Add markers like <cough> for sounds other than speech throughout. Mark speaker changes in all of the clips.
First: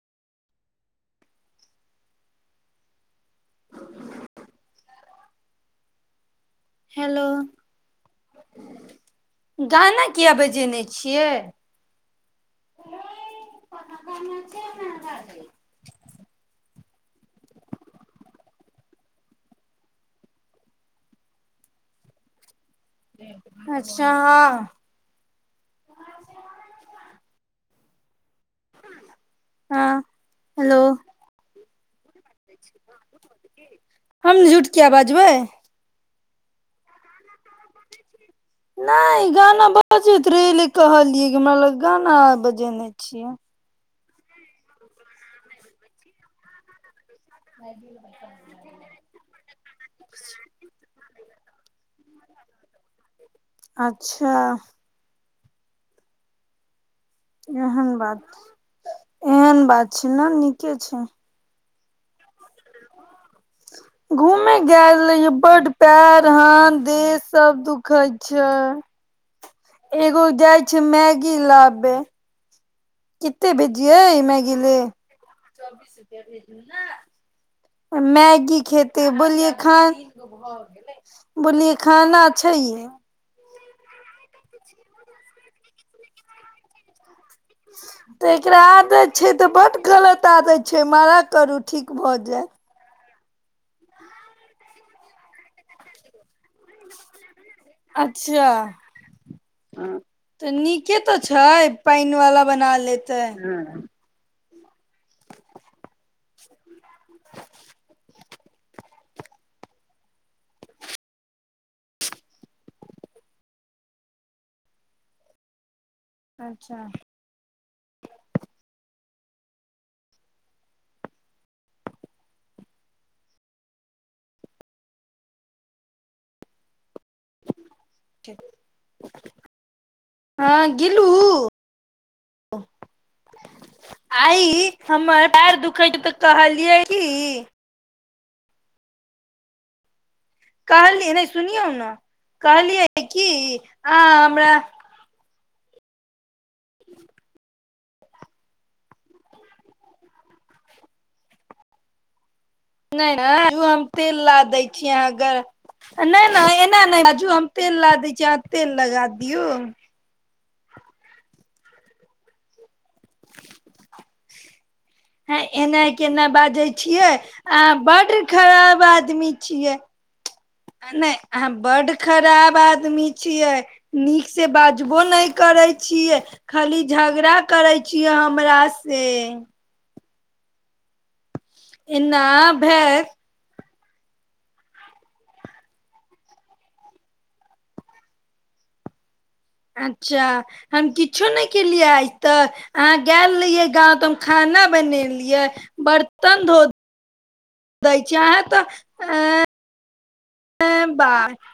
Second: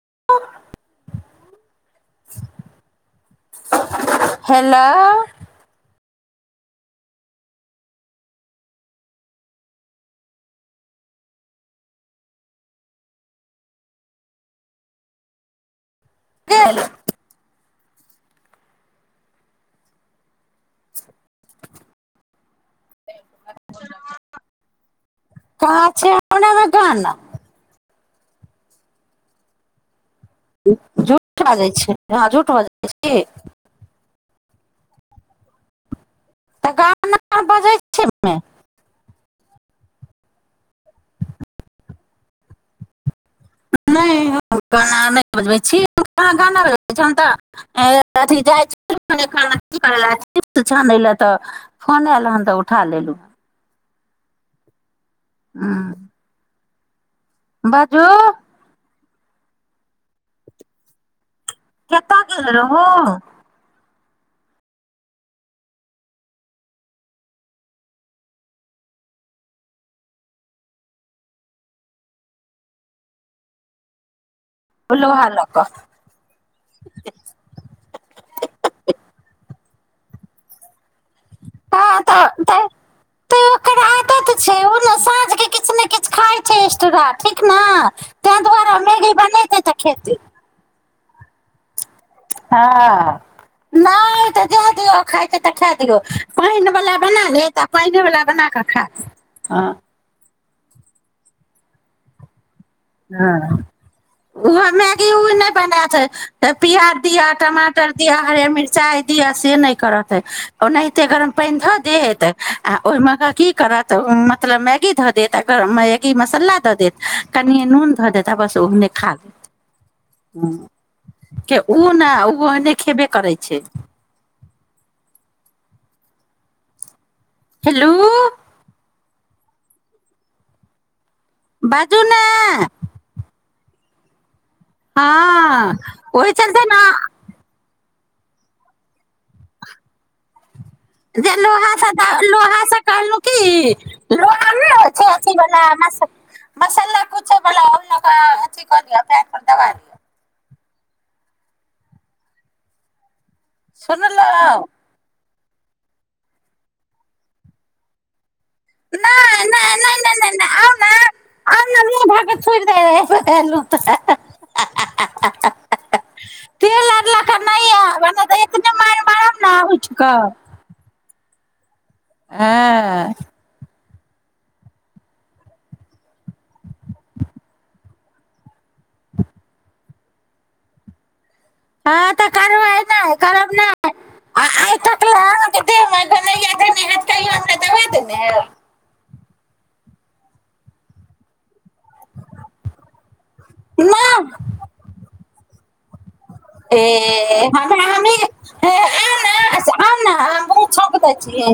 Speaker 1: <unintelligible> hello
Speaker 2: hello गाना किया बजेने छियै
Speaker 1: गेल
Speaker 2: अच्छा हँ
Speaker 1: कहाँ छै हमने मे गाना
Speaker 2: हँ हेलो
Speaker 1: झूठ बाजै छै राजू टोल जाइ छै की
Speaker 2: हम झूठ किया बाजबै
Speaker 1: तऽ गाना आर बजै छै एहिमे
Speaker 2: नहि गाना बजैत रहै एले कहलियै हमरा लागल गाना आर बजेने छियै
Speaker 1: नहि हम गाना नहि बजबै छी कहाँ गाना त <unintelligible> तऽ फोन आयल हन तऽ उठा लेलहुँ
Speaker 2: अच्छा
Speaker 1: हूँ
Speaker 2: एहन बात एहन बात छै न नीके छै
Speaker 1: कतऽ गेल रहौं
Speaker 2: घूमे गैल रहियै बड पैर हाथ देह सब दुखाय छै एगो जाय छियै मैगी लाबे कते भेजियै मैगी
Speaker 1: लोहा लऽ कऽ
Speaker 2: मैगी ले मैगी खे तऽ बोललियै खान बोलिए
Speaker 1: हँ
Speaker 2: खाना
Speaker 1: तऽ
Speaker 2: छै
Speaker 1: तऽ
Speaker 2: हे
Speaker 1: तऽ ओकर आदत छै ओ ने साँझ के किछ ने किछ खाय छै एक्सट्रा
Speaker 2: तऽ एकरा आदत छै तऽ
Speaker 1: बनेतै
Speaker 2: बड
Speaker 1: खेतै
Speaker 2: गलत आदत छै मना करू ठीक भऽ जैत
Speaker 1: हँ नहि तऽ जाए दियौ खाइ छै तऽ खा दियौ पानि वला बना लेत तऽ पाइनेेवला बना
Speaker 2: अच्छा
Speaker 1: कऽ खा ह
Speaker 2: तऽ नीके तऽ छै पानि वाला बना लेतै ह
Speaker 1: ओहो मैगी ओ नहि बनेतै तऽ प्याज दिअ टमाटर दिअ हर मिर्चाइ दिअ से नहि करत ओनाहिते गरम पानि धऽ देत आ ओहिमेके की करत मतलब मैगी धऽ देत आ ई मसाला दऽ देत
Speaker 2: अच्छा
Speaker 1: कनि नून धऽ देत आ ओहने खा लेत के उ नै उ ओहने खेबे करय छै हेलो
Speaker 2: हँ गी
Speaker 1: बाजू ने
Speaker 2: आइ हमर पैर
Speaker 1: हँ
Speaker 2: दुखै तऽ
Speaker 1: ओहि चलते
Speaker 2: कहलियै
Speaker 1: ने
Speaker 2: कि कहलियै नहि
Speaker 1: जे लोहा
Speaker 2: सुनियौ ने
Speaker 1: से लोह से
Speaker 2: कहलियै
Speaker 1: कहलहु कि
Speaker 2: अहाँ
Speaker 1: लोहा
Speaker 2: हमरा
Speaker 1: नहि होइ छै अथि वला <unintelligible> मसाला कुछो बला लऽ कऽ अथी कऽ दिय पैर पर दबा
Speaker 2: नै नै रुकू हम तेल ला दै
Speaker 1: सुनलहुँ
Speaker 2: छी अहाँ गरम नहि नहि एना नहि बाजू हम पेन ला दै छी अहाँक तेल लगा दियौ
Speaker 1: नहि नहि नहि नहि नहि नहि आउने आउने मुँह धऽ के थूड़ि <unintelligible>
Speaker 2: हें एना केना बाजै
Speaker 1: तेल आर
Speaker 2: छियै
Speaker 1: लऽ कऽ
Speaker 2: अहाँ
Speaker 1: नहि आयब आ
Speaker 2: बड्ड
Speaker 1: नहि तऽ एतने
Speaker 2: खराब
Speaker 1: मारि
Speaker 2: आदमी
Speaker 1: मारब ने
Speaker 2: छियै
Speaker 1: उठि कऽ
Speaker 2: नहि अहाँ बड्ड खराब
Speaker 1: हँ
Speaker 2: आदमी छियै नीकसँ बाजबो नहि करै छियै खाली झगड़ा करै छियै हमरासें
Speaker 1: हँ
Speaker 2: एना
Speaker 1: तऽ करबै नै
Speaker 2: भेल
Speaker 1: करब नहि आ आइ तक लाए अहाँ के देह मे धनैया धेने हाएत कहियौ हमरा दबा देने हाएब
Speaker 2: अच्छा हम किछो नहि केलियै आइ तऽ अहाँ गेल रहियै गाँव तऽ हम
Speaker 1: नहि
Speaker 2: खाना बनेलियै बर्तन धो
Speaker 1: ए, हमे
Speaker 2: दै
Speaker 1: हमे
Speaker 2: छी अहाँ तऽ
Speaker 1: ए, आना आना हम बहुत छौंक
Speaker 2: ऐं
Speaker 1: दै
Speaker 2: बाय
Speaker 1: छियै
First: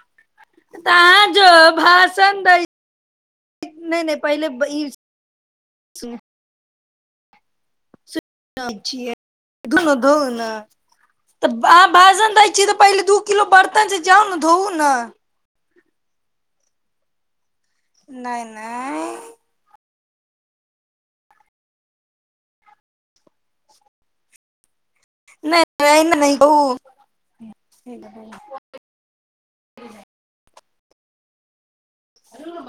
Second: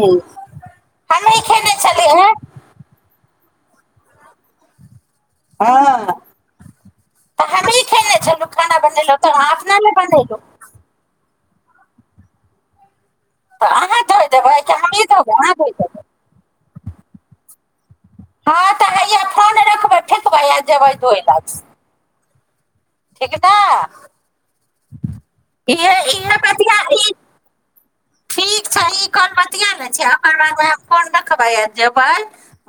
Speaker 2: तऽ अहाँ
Speaker 1: हमे
Speaker 2: जो
Speaker 1: खेने छलियै
Speaker 2: भाषण दै नहि नहि पहिले ई
Speaker 1: हँ
Speaker 2: सुनै
Speaker 1: त हमहीं खेने छंलू खाना
Speaker 2: छियै
Speaker 1: बनेलहूँ त अहाँ अपना
Speaker 2: धो
Speaker 1: लाए
Speaker 2: ने धोउ
Speaker 1: बनेलहूँ
Speaker 2: ने तऽ अहाँ भाषण दै छियै तऽ पहिले धू
Speaker 1: तऽ अहाँ धोय देबै की हमही धोबै धोय देबै
Speaker 2: नहि
Speaker 1: हँ तऽ
Speaker 2: नहि
Speaker 1: हैय फोन रखबै फेकबै आ जेबै धोय लै ठीक ने
Speaker 2: नहि
Speaker 1: इहे
Speaker 2: एना नहि
Speaker 1: इहे
Speaker 2: कहू
Speaker 1: बतिया ई ठीक छै ई काल बतिया लै छी ओकर बाद फोन रखबै जेबे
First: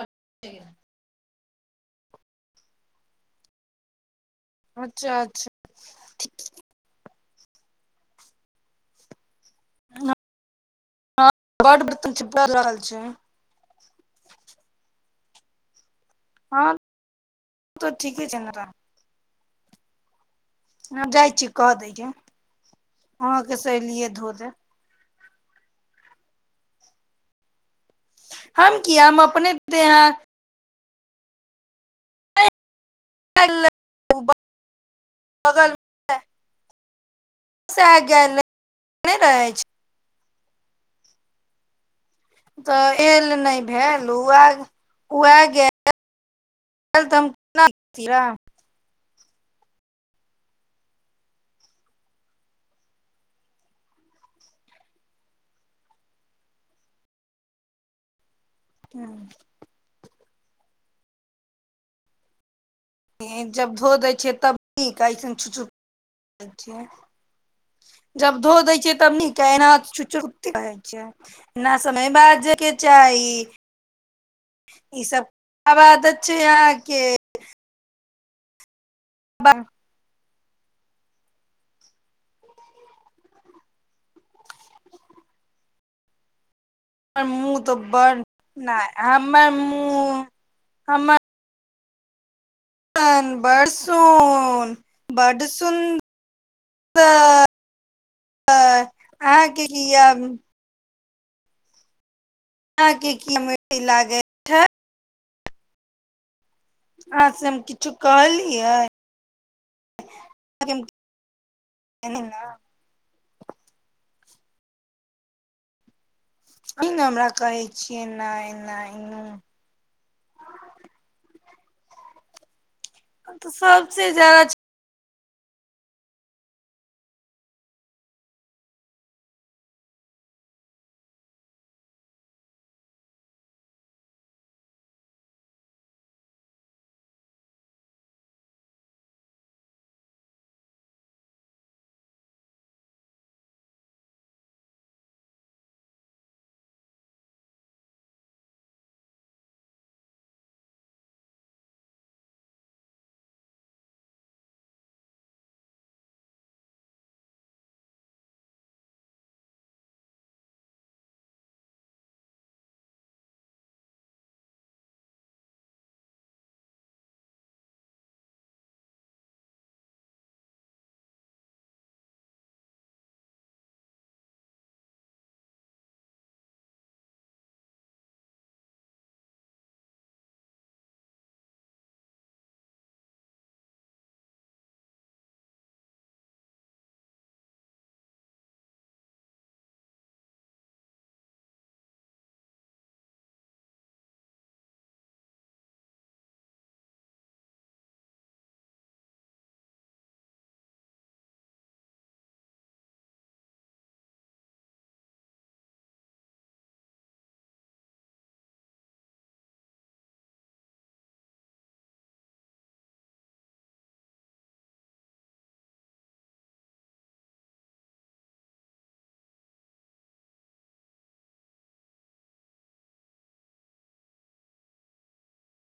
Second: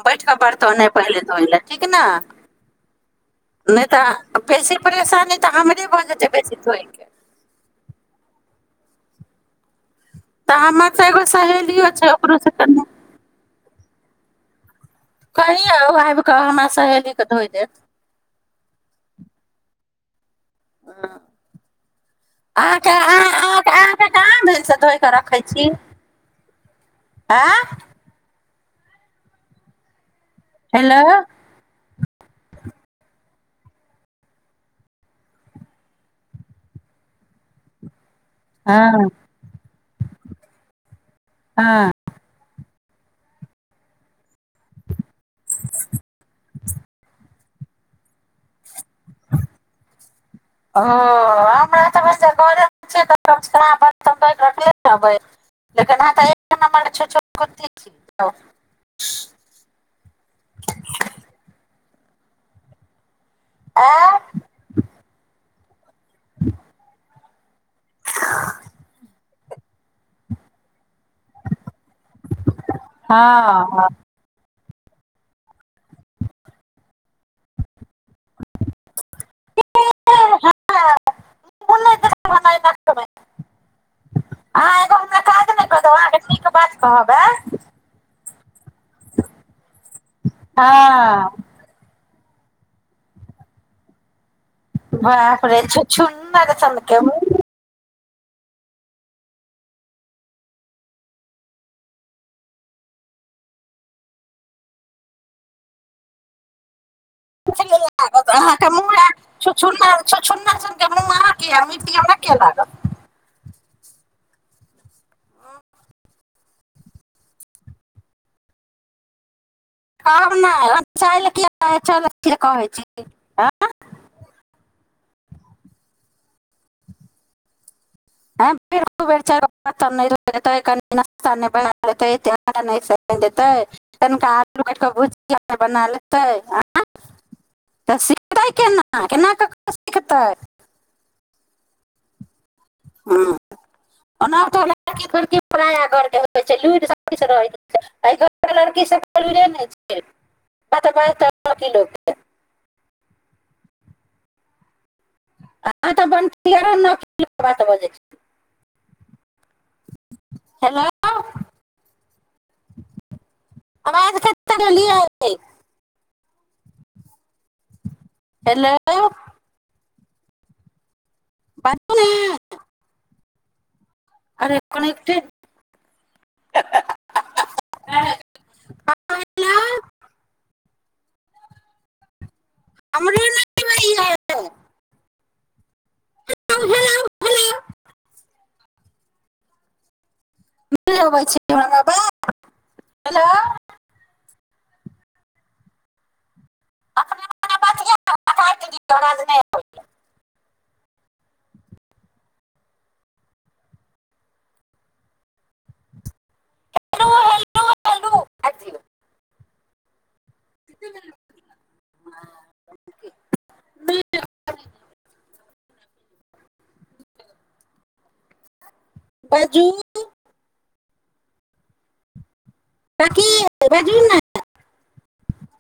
Speaker 1: बैठके बरतने पहिले धोय लै ठीक ने नहि तऽ बेसी
Speaker 2: अच्छा
Speaker 1: परेशानी
Speaker 2: अच्छा
Speaker 1: तऽ हमरे भऽ जेतै बेसी धोइके तऽ हम एगो
Speaker 2: बड
Speaker 1: सहेलियो छै
Speaker 2: बर्तन पड़ि
Speaker 1: ओकरोसँ
Speaker 2: रहल
Speaker 1: कनिये
Speaker 2: छै
Speaker 1: कही आब आबि कऽ हमरा
Speaker 2: हँ
Speaker 1: सहेलीके धोइ देत
Speaker 2: तऽ ठीके छै ने हम जाइ छी कऽ दैला अहाँके से एलियै धो देब
Speaker 1: तऽ रखै छी आँ
Speaker 2: हम किया हम अपने देह-
Speaker 1: हेलो
Speaker 2: <unintelligible> <inaudible> किया ने
Speaker 1: हँ
Speaker 2: नहि रहै छै
Speaker 1: हँ
Speaker 2: तऽ एल नहि भेल उहाए उहाए गेल तऽ <unintelligible> हम केना
Speaker 1: ओ हमरा तऽ भेल घरे मे छियै <unintelligible>
Speaker 2: हूँ जब धो दै
Speaker 1: आँय
Speaker 2: छियै तब नीक ऐसन छु-छु अच्छा जब धो दै छियै तब नीक केना की छुै छै ना समय बाजैय के चाही
Speaker 1: हँ हँ
Speaker 2: ई सब ख़राब आदत छै अहाँके बाह
Speaker 1: <unintelligible>
Speaker 2: हमर
Speaker 1: ऐं
Speaker 2: मुँह तऽ बर नहि हमर मुँह हमर
Speaker 1: हँ
Speaker 2: <unintelligible>
Speaker 1: बाप
Speaker 2: बड
Speaker 1: रे
Speaker 2: सुन्दर
Speaker 1: छुछुनर सनके मुँह
Speaker 2: तऽ अहाँके की यै अहाँके की मिर्ची लागै छै अहाँ से हम
Speaker 1: कथि ले
Speaker 2: किछु
Speaker 1: लागत अहाँके
Speaker 2: कहलियै
Speaker 1: मुँह यै छुछुनर छुछुनर सन मुँह अहाँक यै मिर्ची हमरा कियै लागत
Speaker 2: ई नहि हमरा कहै छियैना एना
Speaker 1: कहब नहि <unintelligible> चालि किए कहै कहै छी ऐं
Speaker 2: तऽ सबसे ज्यादा
Speaker 1: <unintelligible> हँ ओना तऽ लड़की खड़की पराया घरके होइ छै लुरि सभकिछु रहैत छै एहि घरके लड़की सभके लुड़ि नहि छै लड़की लोकके <unintelligible> हेलो आवाज कत रहलियै हेलो बाजुने <unintelligible> हमरो नहि आबै यै ह हेलो हेलो नहि आबै छै आवाज हेलो <unintelligible> हेलो हेलो हेलो काटि <unintelligible> बाजू <unintelligible>